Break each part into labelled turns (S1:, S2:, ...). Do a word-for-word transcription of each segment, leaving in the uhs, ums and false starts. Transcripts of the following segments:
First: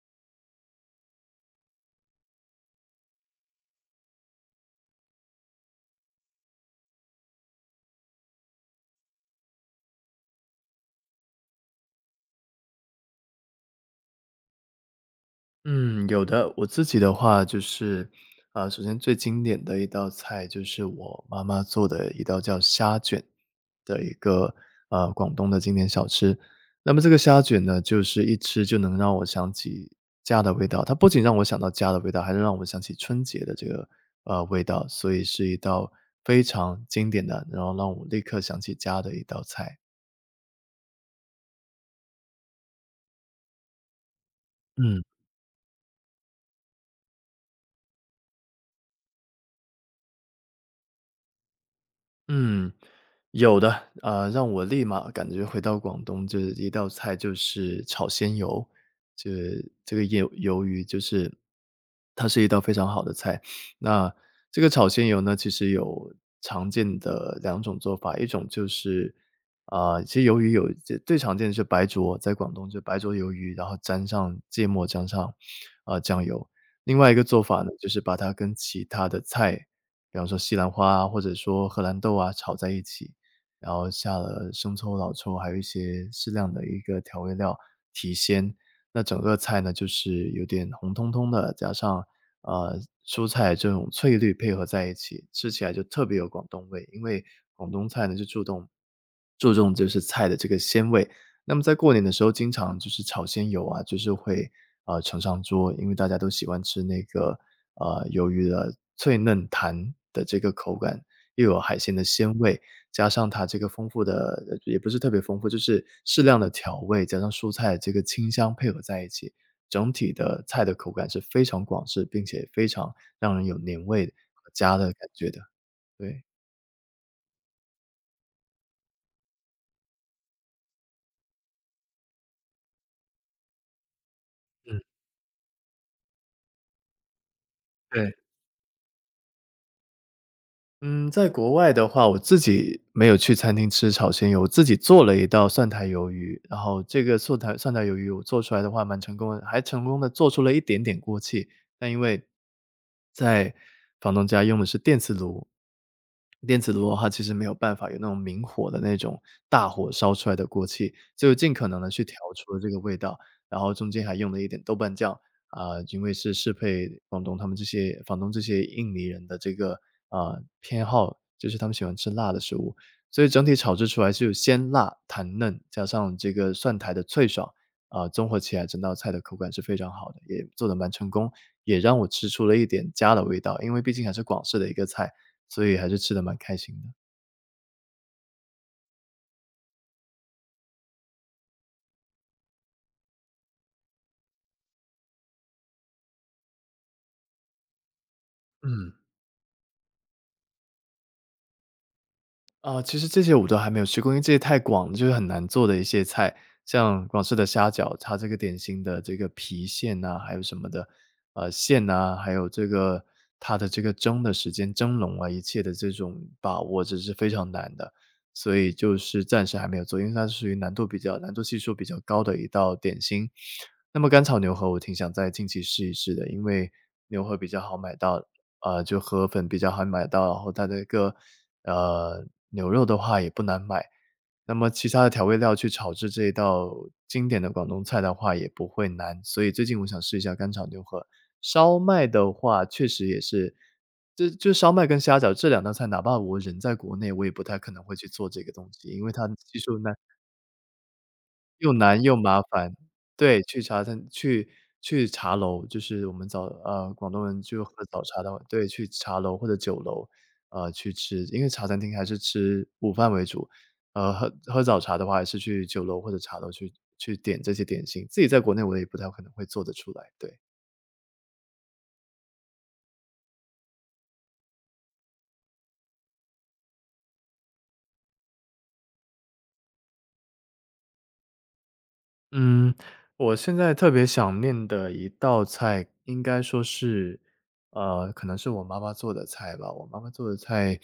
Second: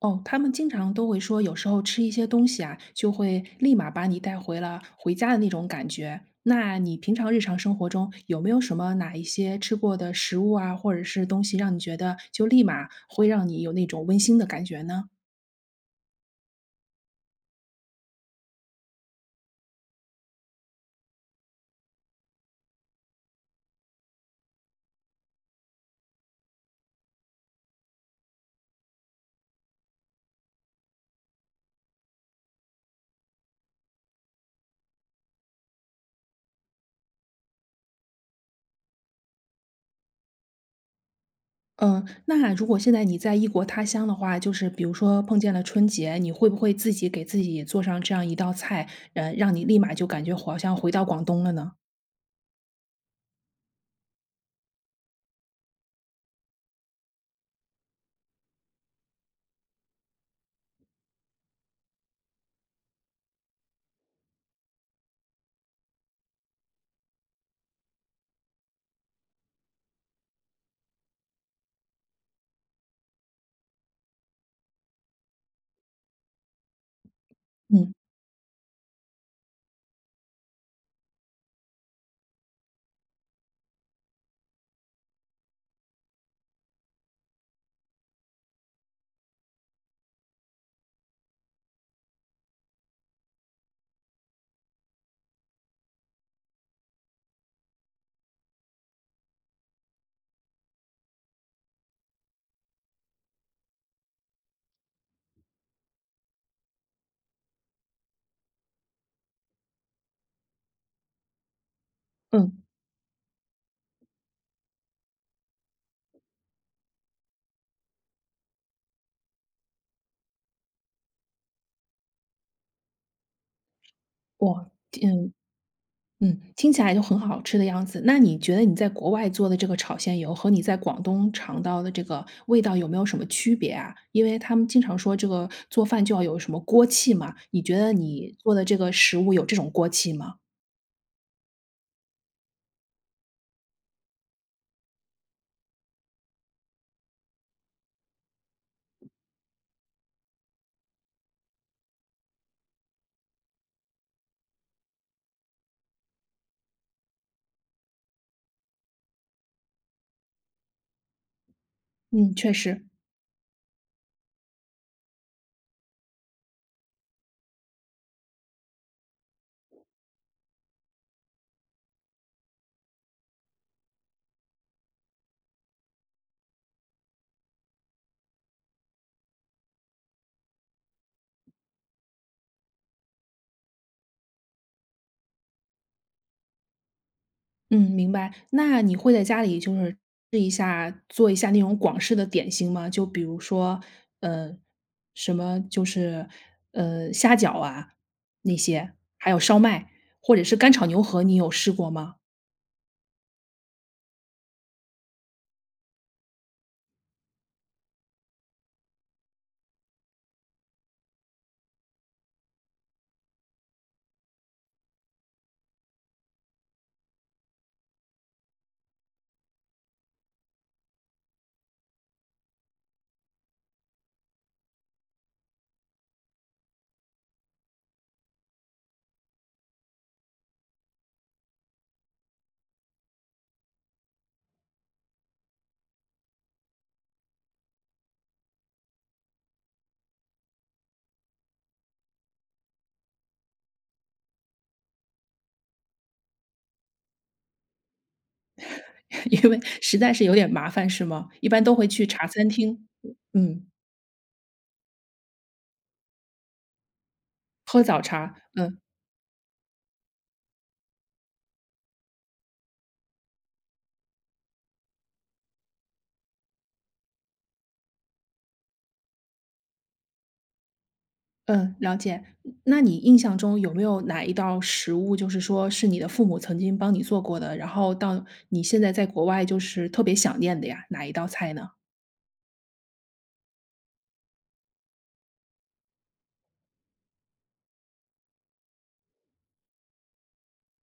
S1: 哦，他们经常都会说，有时候吃一些东西啊，就会立马把你带回了回家的那种感觉。那你平常日常生活中有没有什么哪一些吃过的食物啊，或者是东西，让你觉得就立马会让你有那种温馨的感觉呢？
S2: 嗯，有的。我自己的话就是，啊，首先最经典的一道菜就是我妈妈做的一道叫虾卷的一个，呃，广东的经典小吃。那么这个虾卷呢，就是一吃就能让我想起家的味道，它不仅让我想到家的味道，还能让我想起春节的这个，呃，味道，所以是一道非常经典的，然后让我立刻想起家的一道菜。
S1: 嗯，那如果现在你在异国他乡的话，就是比如
S2: 嗯。
S1: 说碰见了春节，你会不会自己给自己做上这样一道菜，呃，让你立马就感觉好像回到广东了呢？
S2: 嗯，有的，啊，让我立马感觉回到广东，就是一道菜就是炒鲜鱿，就是这个鱿鱿鱼，就是它是一道非常好的菜。那这个炒鲜鱿呢，其实有常见的两种做法，一种就是啊、其实鱿鱼有最最常见的是白灼，在广东就白灼鱿鱼，然后沾上芥末，沾上啊、呃酱油。另外一个做法呢，就
S1: 嗯
S2: 是把它跟其他的菜比方说西兰花啊，或者说荷兰豆啊，炒在一起，然后下了生抽、老抽，还有一些适量的一个调味料提鲜。那整个菜呢，就是有点红彤彤的，加上呃蔬菜这种翠绿配合在一起，吃起来就特别有广东味。因为广东菜呢，就注重注重就是菜的这个鲜味。那么在过年的时候，经常就是炒鲜鱿啊，就是会呃盛上桌，因为大家都喜欢吃那个呃，鱿鱼的脆嫩弹的这个口感，又有海鲜的鲜味，
S1: 嗯，
S2: 加上它这个丰富的呃也不是特别丰富，就是适量的调味，加上蔬菜这个清香配合在一起，整体的菜的口感是非常广式，并且非常让人有年味和
S1: 我
S2: 家的感觉
S1: 嗯。
S2: 的，对。
S1: 嗯，听起来就很好吃的样子。那你觉得你在国外做的这个炒鲜鱿和你在广东尝到的这个味道有没有什么区别啊？因为他们
S2: 嗯，
S1: 经常说这个做饭就要有什么锅气嘛，你觉得
S2: 对。
S1: 你做的这个食物有这种锅气吗？
S2: 嗯，在国外的话，我自己没有去餐厅吃炒鲜鱿，我自己做了一道蒜苔鱿鱼，然后这个蒜苔蒜苔鱿鱼我做出来的话蛮成功的，还成功的做出了一点点锅气。但因为在房东家用的是电磁炉，电磁炉的话其实没有办法有那种明火的那种大火烧出来的锅气，就尽可能的去调
S1: 嗯，确
S2: 出了这个
S1: 实，
S2: 味道，然后中间还用了一点豆瓣酱，啊，因为是适配广东他们这些房东这些印尼人的这个，啊偏好，就是他们喜欢吃辣的食物。所以整体炒制出来是有鲜辣、弹嫩，加上这个蒜苔的脆爽，啊，综合起来整道菜的口感是非常好的，也做得蛮成功，也让我吃出了一点家的味道。因为毕竟还是广式的一个菜，所以还是吃的蛮开心的。
S1: 嗯，明白。那你会在家里就是试一下做一下那种广式的点心吗？就比如说，呃，什么就是呃虾饺啊那
S2: 嗯。
S1: 些，还有烧麦，或者是干炒牛河，你有试过吗？
S2: 啊，其实这些我都还没有吃过，因为这些太广了，就是很难做的一些菜，像广式的虾饺，它这个点心的这个皮馅呐、还有什么的，呃，馅呐、还有这个它的这个蒸的时间、蒸笼啊，一切的这种把握，这是非常难的，所以就是暂时还没有做，因为它是属于难度比较、难度系数比较高的一道点心。那么甘草牛河，我挺想在近期试一试的，因为牛河比较好买到，呃，就河粉比较好买到，然后它的一个呃牛肉的话也不难买。那么其他的调味料去炒制这一道经典的广东菜的话也不会难，所以最近我想试一下干炒牛河。烧麦的话确实也是，这就烧麦跟虾饺这两道菜，哪怕我人在国内，我也不太可能会去做这个东西，因为它
S1: 因
S2: 技
S1: 为
S2: 术难
S1: 实在是有点麻烦是吗？一般
S2: 又
S1: 都会
S2: 难
S1: 去
S2: 又
S1: 茶
S2: 麻
S1: 餐
S2: 烦。
S1: 厅，
S2: 对，去
S1: 嗯，
S2: 茶餐去去茶楼，就是我们早呃，广东人就喝
S1: 喝早
S2: 早茶的
S1: 茶，
S2: 话对，
S1: 嗯
S2: 去茶楼或者酒楼，呃，去吃。因为茶餐厅还是吃午饭为主，呃，喝喝早茶的话还是去酒楼或者茶楼去去点这些点心，自己在国内我也不太可能会做得出来，对。
S1: 嗯，了解。那你印象中有没有哪一道食物，就是说是你的父母曾经帮你做过的，然后到你现在在国外就是特别想念的呀？哪一道菜呢？
S2: 嗯，我现在特别想念的一道菜，应该说是，呃，可能是我妈妈做的菜吧。我妈妈做的菜，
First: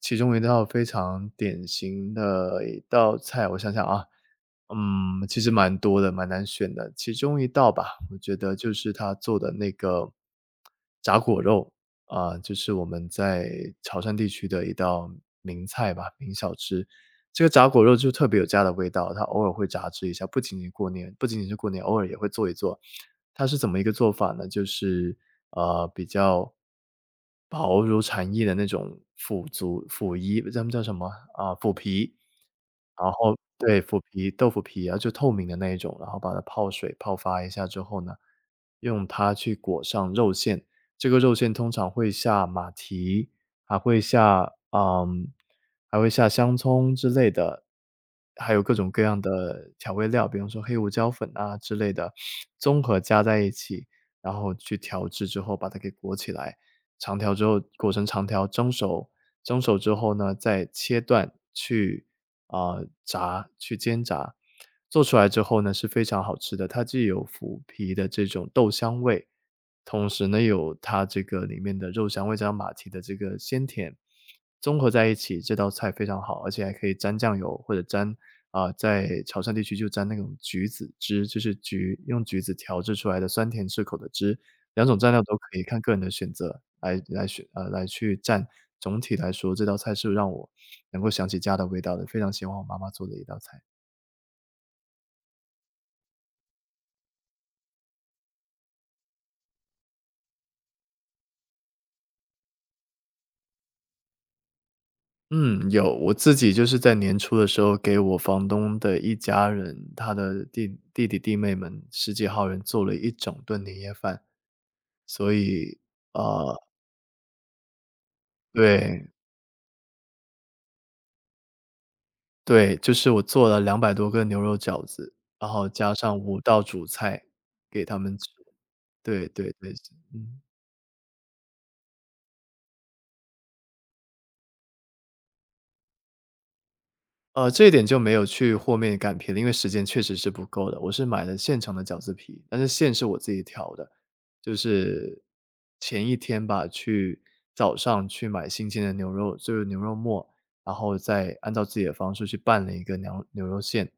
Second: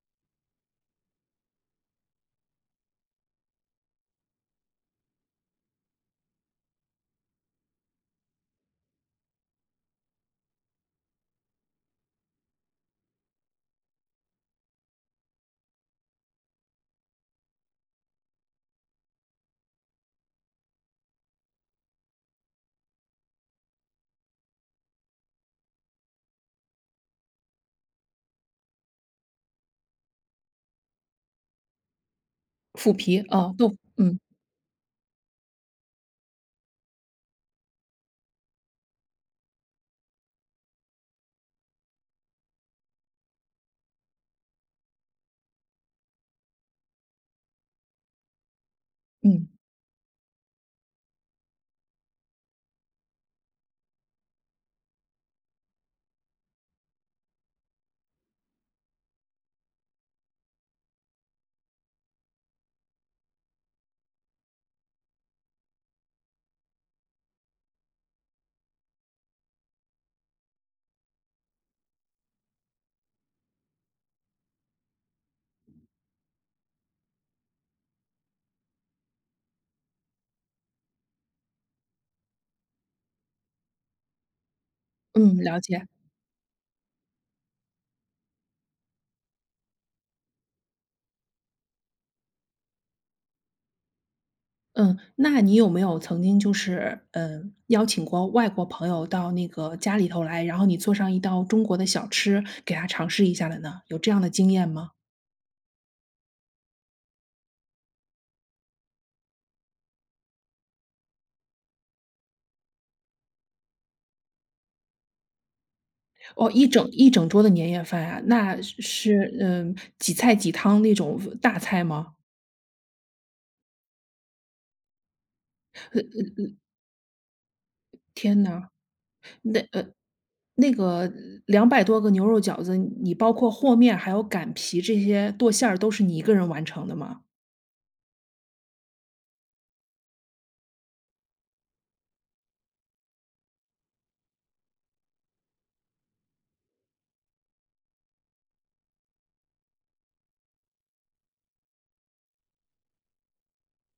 S2: 其中一道非常典型的一道菜，我想想啊，嗯，其实蛮多的，蛮难选的。其中一道吧，我觉得就是她做的那个炸果肉啊，就是我们在潮汕地区的一道名菜吧，名小吃。这个炸果肉就特别有家的味道，它偶尔会炸制一下，不仅仅过年不仅仅是过年，偶尔也会做一做。它是怎么一个做法呢？就是，呃，比较薄如蝉翼的那种腐竹腐衣，咱们叫什么？啊，腐皮。
S1: 腐
S2: 然
S1: 皮，
S2: 后
S1: 哦，豆腐，
S2: 对，腐
S1: 嗯
S2: 皮豆腐皮，然后就透明的那一种，然后把它泡水泡发一下之后呢，用它去裹上肉馅。这个肉馅通常会下马蹄，还会下嗯，还会下香葱之类的，还有各种各样
S1: 嗯
S2: 的调味料，比方说黑胡椒粉啊之类的，综合加在一起，然后去调制之后把它给裹起来，长条之后裹成长条蒸熟。蒸熟之后呢，再切断去啊、呃炸，去煎炸，做出来之后呢是非常好吃的。它既有腐皮的这种豆香味，同时呢有它这个里面的肉香味加上马蹄的这个鲜甜，综合在一起，这道菜非常好，而且还可以沾酱油或者沾啊、在潮汕地区就沾那种橘子汁，就是橘用橘子调制出来的酸甜适口的汁，两种蘸料都
S1: 嗯，
S2: 可
S1: 了
S2: 以，看
S1: 解。
S2: 个人的选择来来选呃，来去蘸。总体来说，这道菜是让我能够想起家的味道的，非常喜欢我妈妈做的一道菜。
S1: 嗯，那你有没有曾经就是，嗯，邀请过外国朋友到那个家里头来，然后你做上一道中国的小吃给他尝试一下的呢？有这样的经验吗？
S2: 嗯，有，我自己就是在年初的时候给我房东的一家人，他的弟弟弟弟妹们十几号人做了一整顿年夜饭。所以，
S1: 哦，
S2: 呃，
S1: 一整一整桌的年夜饭啊，那
S2: 对，
S1: 是嗯，几菜几汤那种大菜吗？
S2: 对，就是我做了两百多个牛肉饺子，然后加上五道主菜给他们吃。
S1: 天呐，
S2: 对对
S1: 那
S2: 对，
S1: 呃，
S2: 嗯。
S1: 那个两百多个牛肉饺子，你包括和面还有擀皮这些剁馅儿都是你一个人完成的吗？
S2: 呃，这一点就没有去和面擀皮了，因为时间确实是不够的。我是买了现成的饺子皮，但是馅是我自己调的。就是前一天吧，去早上去买新鲜的牛肉，就是牛肉末，然后再按照自己的方式去拌了一个牛牛肉馅，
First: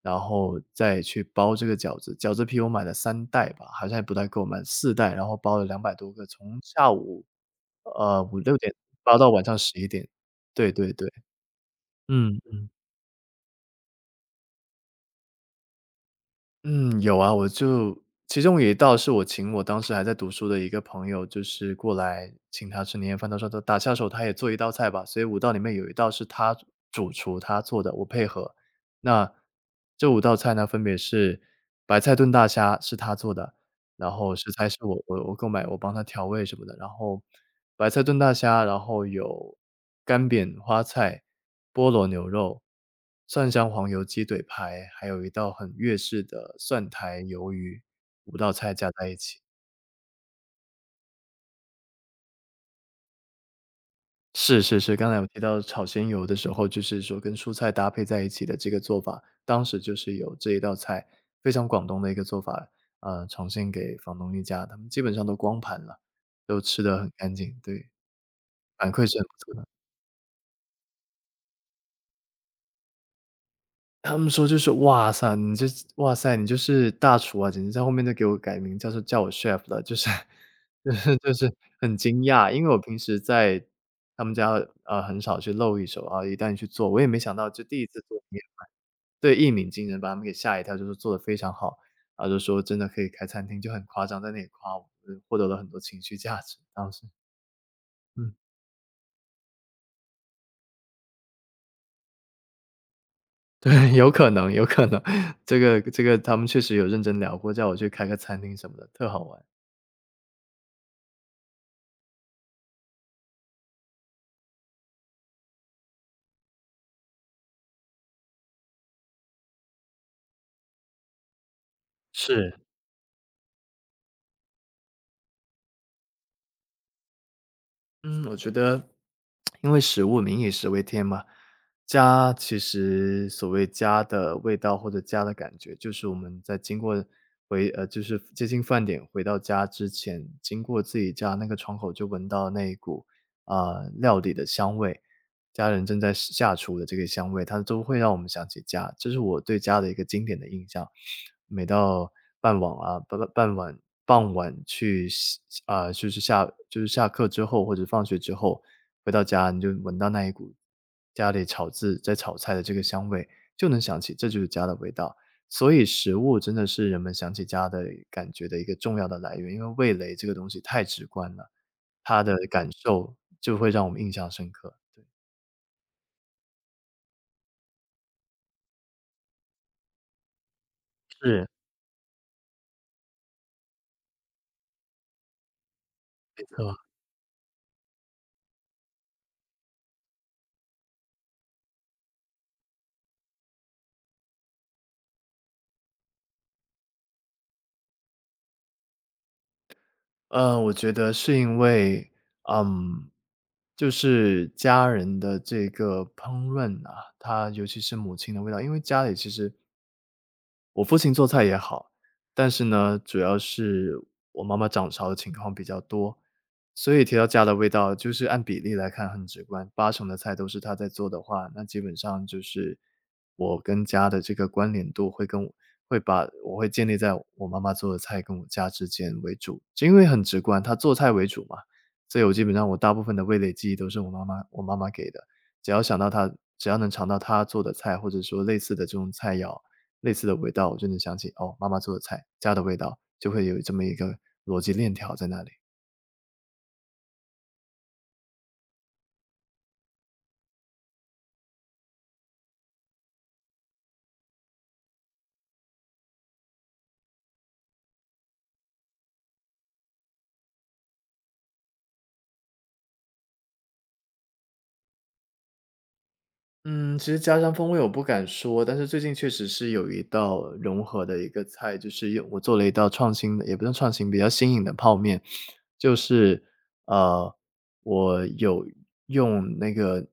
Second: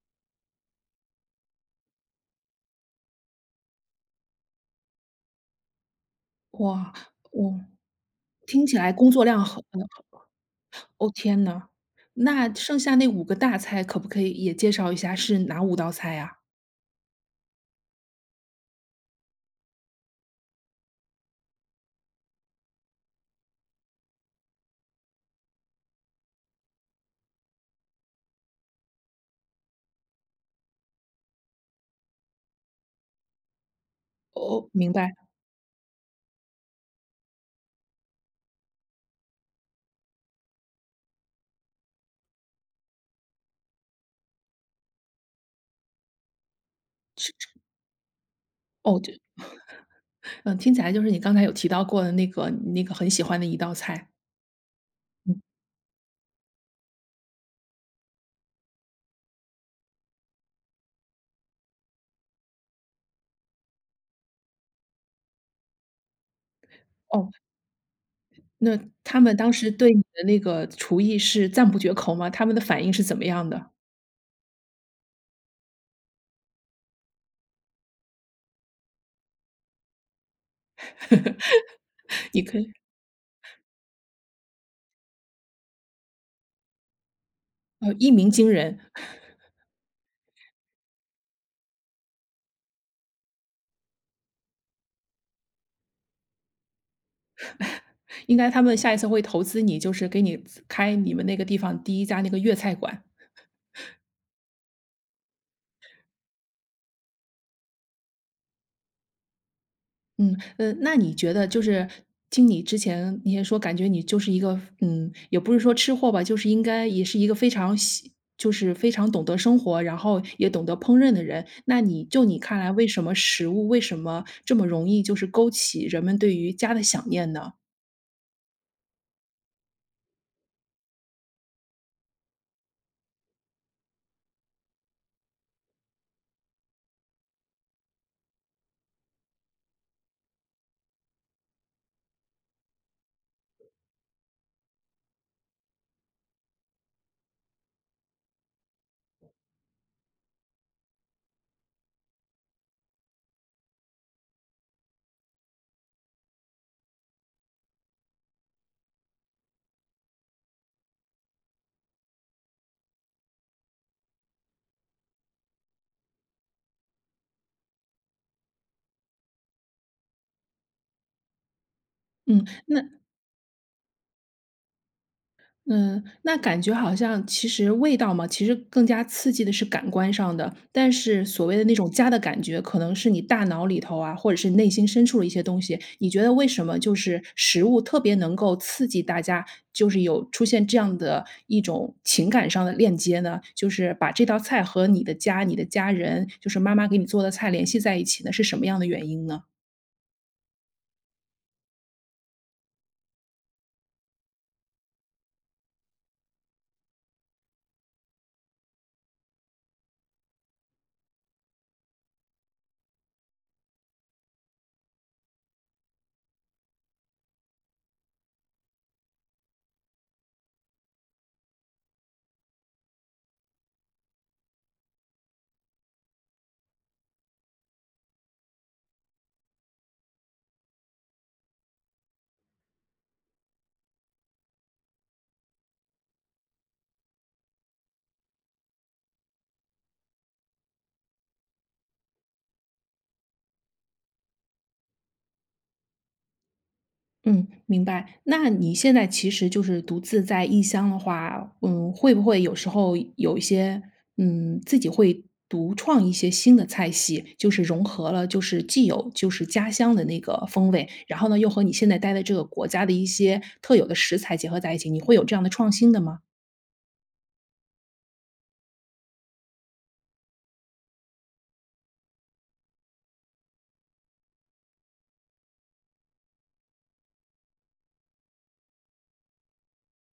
S2: 然后再去包这个饺子。饺子皮我买了三袋吧，好像也不太够，买了四袋，然后包了两百多个，从下
S1: 哇，
S2: 午，
S1: 我
S2: 呃五六
S1: 听
S2: 点
S1: 起来工
S2: 包
S1: 作
S2: 到晚
S1: 量
S2: 上
S1: 很
S2: 十
S1: 很
S2: 一点。对对对，
S1: 哦，天呐，
S2: 嗯。
S1: 那剩下那五个大菜可不可以也介绍一下是哪五道菜呀？
S2: 嗯，有啊，我就其中有一道是我请我当时还在读书的一个朋友，就是过来请他吃年夜饭。他说他打下手，他也做一道菜吧，所以五道里面有一道是他主厨他做的，我配合。那这五道菜呢，分别是白菜炖大虾是他做的，然后食材
S1: 哦，
S2: 是
S1: 明
S2: 我
S1: 白，
S2: 我我购买，我帮他调味什么的。然后白菜炖大虾，然后有干煸花菜、菠萝牛肉、蒜香黄油鸡腿排，还有一道很粤式的蒜苔鱿鱼，五道菜加
S1: 哦，
S2: 在
S1: 就
S2: 一起。
S1: 嗯，听起来就是你刚才有提到过的那个你那个很喜欢的一道菜，
S2: 是是是，刚才我提
S1: 嗯，
S2: 到炒鲜鱿的时候，就是说跟蔬菜搭配在一起的这个做法，当时就是有这一道菜，非常广东的一个做法，呃，呈现给房东一家，他们基本上都光盘了，都吃的很
S1: 哦。
S2: 干净，对。
S1: 那
S2: 反馈是
S1: 他
S2: 很不
S1: 们当
S2: 错
S1: 时
S2: 的。
S1: 对你的那个厨艺是赞不绝口吗？他们的反应是怎么样的？
S2: 他们说就是：“哇塞，你这哇塞，你就是大厨啊！”简直在后面都给我改名叫做叫我 chef 了，就是 就是就是很惊
S1: 你
S2: 讶。
S1: 可
S2: 因
S1: 以
S2: 为我平时在他们家，呃，很少去露一手啊，一旦去做，我也没想到就第一
S1: 呃，
S2: 次
S1: 一
S2: 做
S1: 鸣
S2: 面
S1: 惊人，
S2: 对，一鸣惊人，把他们给吓一跳，就是做的非常好，然后就说真的可以开餐厅，就很夸张，在那里夸我，嗯获得了很多情绪价值，当时，嗯。
S1: 应该他们下一次会投资你，就是给你开你们那个地方第一家那个粤菜馆。
S2: 对，有可能，有可能，这个这个他们确实有认真聊过，叫我去开个餐厅什么的，特好玩。
S1: 嗯，呃，那你觉得就是听你之前你也说，感觉你就是一个，嗯，也不是说吃货吧，就是应该也是一个非常喜就是非常懂得生活，然后也懂得烹饪的人。那你就你
S2: 是。
S1: 看来，为什么食物为什么这么容易就是勾起人们对于家的想念呢？
S2: 嗯，我觉得因为食物"民以食为天"嘛，家其实所谓家的味道或者家的感觉，就是我们在经过回呃，就是接近饭点回到家之前，经过自己家那个窗口就闻到那一股，啊，料理的香味。家人正在下厨的这个香味，它都会让我们想起家，这是我对家的一个经典的印象。每到傍晚啊，傍傍晚傍晚去洗啊，就是下就是下课之后或者放学之后，回到家你就闻到那一股家里炒制在炒菜的这个香味，就能想起这就是家的味道。所以食物真的是人们想起家的感觉的一个重要的来源，因为味蕾这个东西太直观了，它的
S1: 嗯，
S2: 感
S1: 那
S2: 受就会让我们印象深刻，对。
S1: 嗯，那感觉好像其实味道嘛，其实更加刺激的是感官上的，但是
S2: 是。
S1: 所谓的那种家的感觉，可能是你大脑里头啊，或者是内心深处的一些东西。你觉得
S2: 对
S1: 为什
S2: 吧？
S1: 么就是食物特别能够刺激大家，就是有出现这样的一种情感上的链接呢？就是把这道菜和你的家、你的家人，就是妈妈给你做的菜联系在一起呢，是什么样的原因呢？
S2: 呃，我觉得是因为，嗯，就是家人的这个烹饪啊，它尤其是母亲的味道，因为家里其实我父亲做菜也好，但是呢，主要是我妈妈掌勺的情况比较多，所以提到家的味道，就是按比例来看很直观，八成的菜都是她在做的话，那基本上就是我跟家的这个关联度会跟我会把我会建立在我妈妈做的菜跟我家之间为主，就因为很直观，她做菜为主嘛，所以我基本上我大部分的味蕾记忆都是我妈妈我妈妈给的，只要想到她只要能尝到她做的菜，或者说类似的这种菜肴。类似的味道，我就能想起哦，妈妈做的菜，家的味道，就会有这么一个逻辑链条在那里。
S1: 嗯，明白。那你现在其实就是独自在异乡的话，嗯，会不会有时候有一些，嗯，自己会独创一些新的菜系，就是融合了就是既有就是家乡的那个风味，然后呢，又和你现在待的这个国家的一些特有的食材结合在一起，你会有这样的创新的吗？
S2: 嗯，其实家乡风味我不敢说，但是最近确实是有一道融合的一个菜，就是用我做了一道创新的，也不算创新，比较新颖的泡面。就是，呃，我有用那个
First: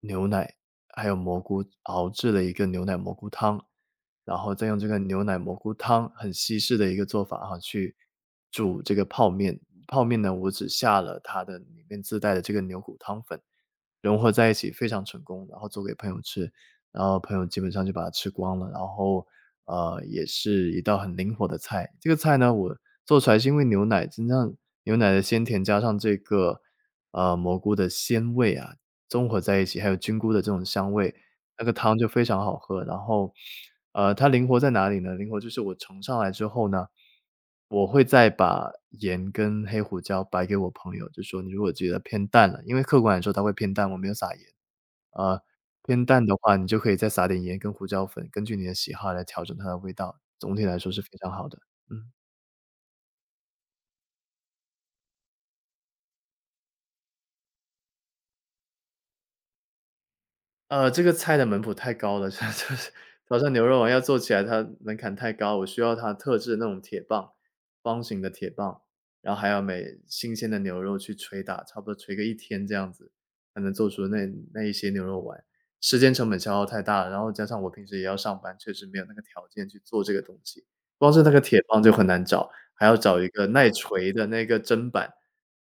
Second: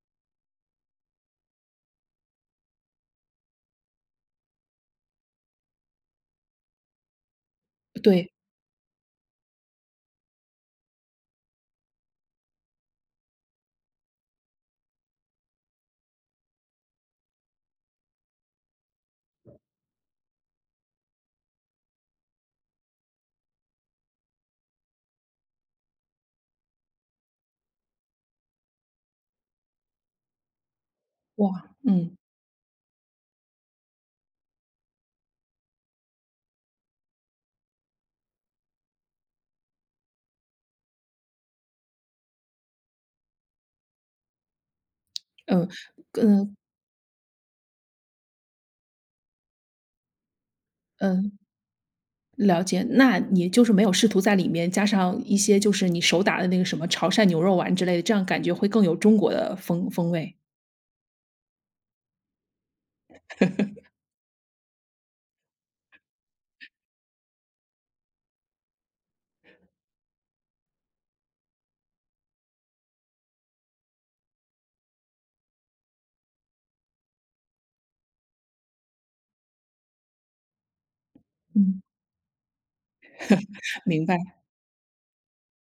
S2: 牛奶还有蘑菇熬制了一个牛奶蘑菇汤，然后再用这个牛奶蘑菇汤很西式的一个做法哈，去
S1: 对，
S2: 煮这个泡面。泡面呢，我只下了它的里面自带的这个牛骨汤粉。融合在一起非常成功，然后做给朋友吃，然后朋友基本上就把它吃光了。然后，呃，也是一道很灵活的菜。这个菜呢，我做出来是因为牛奶，真正牛奶的鲜甜加上这个，呃，蘑菇的鲜味啊，综合在一起，还有菌菇的这种香味，
S1: 哇，
S2: 那个汤就
S1: 嗯，
S2: 非常好喝。然后，呃，它灵活在哪里呢？灵活就是我盛上来之后呢，我会再把盐跟黑胡椒摆给我朋友，就说你如果觉得偏淡了，因为客观来说它会偏淡，我没有撒盐。呃，
S1: 嗯，
S2: 偏淡的话，
S1: 嗯，
S2: 你就可以再撒点盐跟胡椒粉，根据你的喜好来调整它的味道。总体来说是非常
S1: 嗯。
S2: 好的，嗯。
S1: 了解，那你就是没有试图在里面加上一些就是你手打的那个什么潮汕牛肉丸之类的，这样感觉会更有中国的风风味。
S2: 呃，这个菜的门谱太高了，就是潮汕牛肉丸要做起来，它门槛太高，我需要它特制的那种铁棒，方形的铁棒，然后还要每新鲜的牛肉去捶打，差不多捶个一天这样子，才能做出那那一些牛肉丸，时间成本消耗太大了，然后加上我平时也要上班，确实没有那个条件去做这个东西，光是那个铁
S1: 嗯，
S2: 棒就很难找，还要找一个耐
S1: 明
S2: 捶
S1: 白。
S2: 的那个砧板，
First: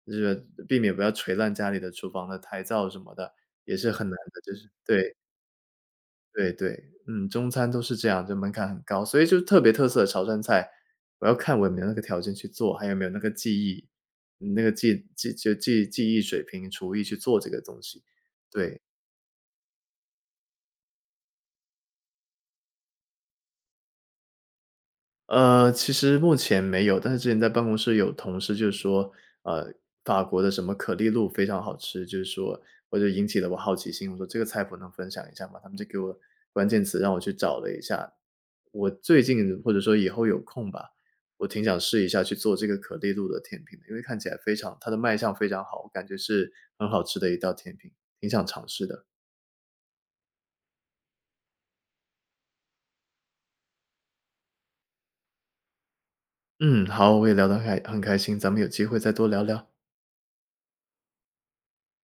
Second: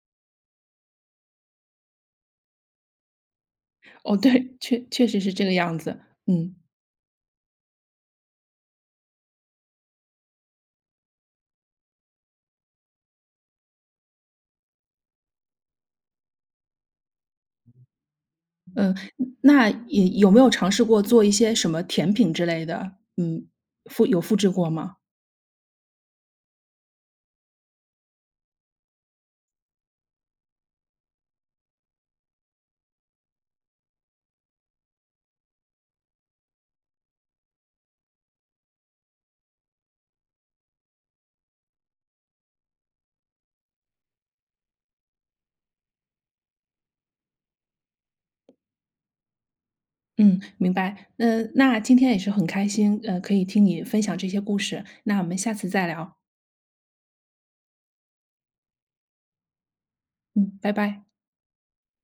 S2: 就是避免不要捶烂家里的厨房的台灶什么的。也是很难
S1: 哦，
S2: 的，就
S1: 对，
S2: 是
S1: 确确
S2: 对，
S1: 实是这个样子。
S2: 对
S1: 嗯
S2: 对，嗯，中餐都是这样，就门槛很高，所以就特别特色的潮汕菜，我要看我有没有那个条件去做，还有没有那个技艺，嗯那个技技就技技艺水平、厨艺去做这个东西，对。
S1: 嗯，那也有没有尝试过做一些什么甜品之类的？嗯，复有复制过吗？
S2: 呃，其实目前没有，但是之前在办公室有同事就说，呃，法国的什么可丽露非常好吃，就是说我就引起了我好奇心，我说这个菜谱能分享一下吗？他们就给我关键词让我去找了一下，我最近或者说以后有空吧，我挺想试一下去做这个可丽露的甜品的，因为看起来非常，它的卖相非常好，我感觉是很好吃的一道甜品，挺想尝试的。
S1: 嗯，明白。嗯，那今天也是很开心，呃，可以听你分享这些故事。那我们下次再聊。
S2: 嗯，好，我也聊得很开很开心，咱们有机会再多聊聊。
S1: 嗯，拜拜。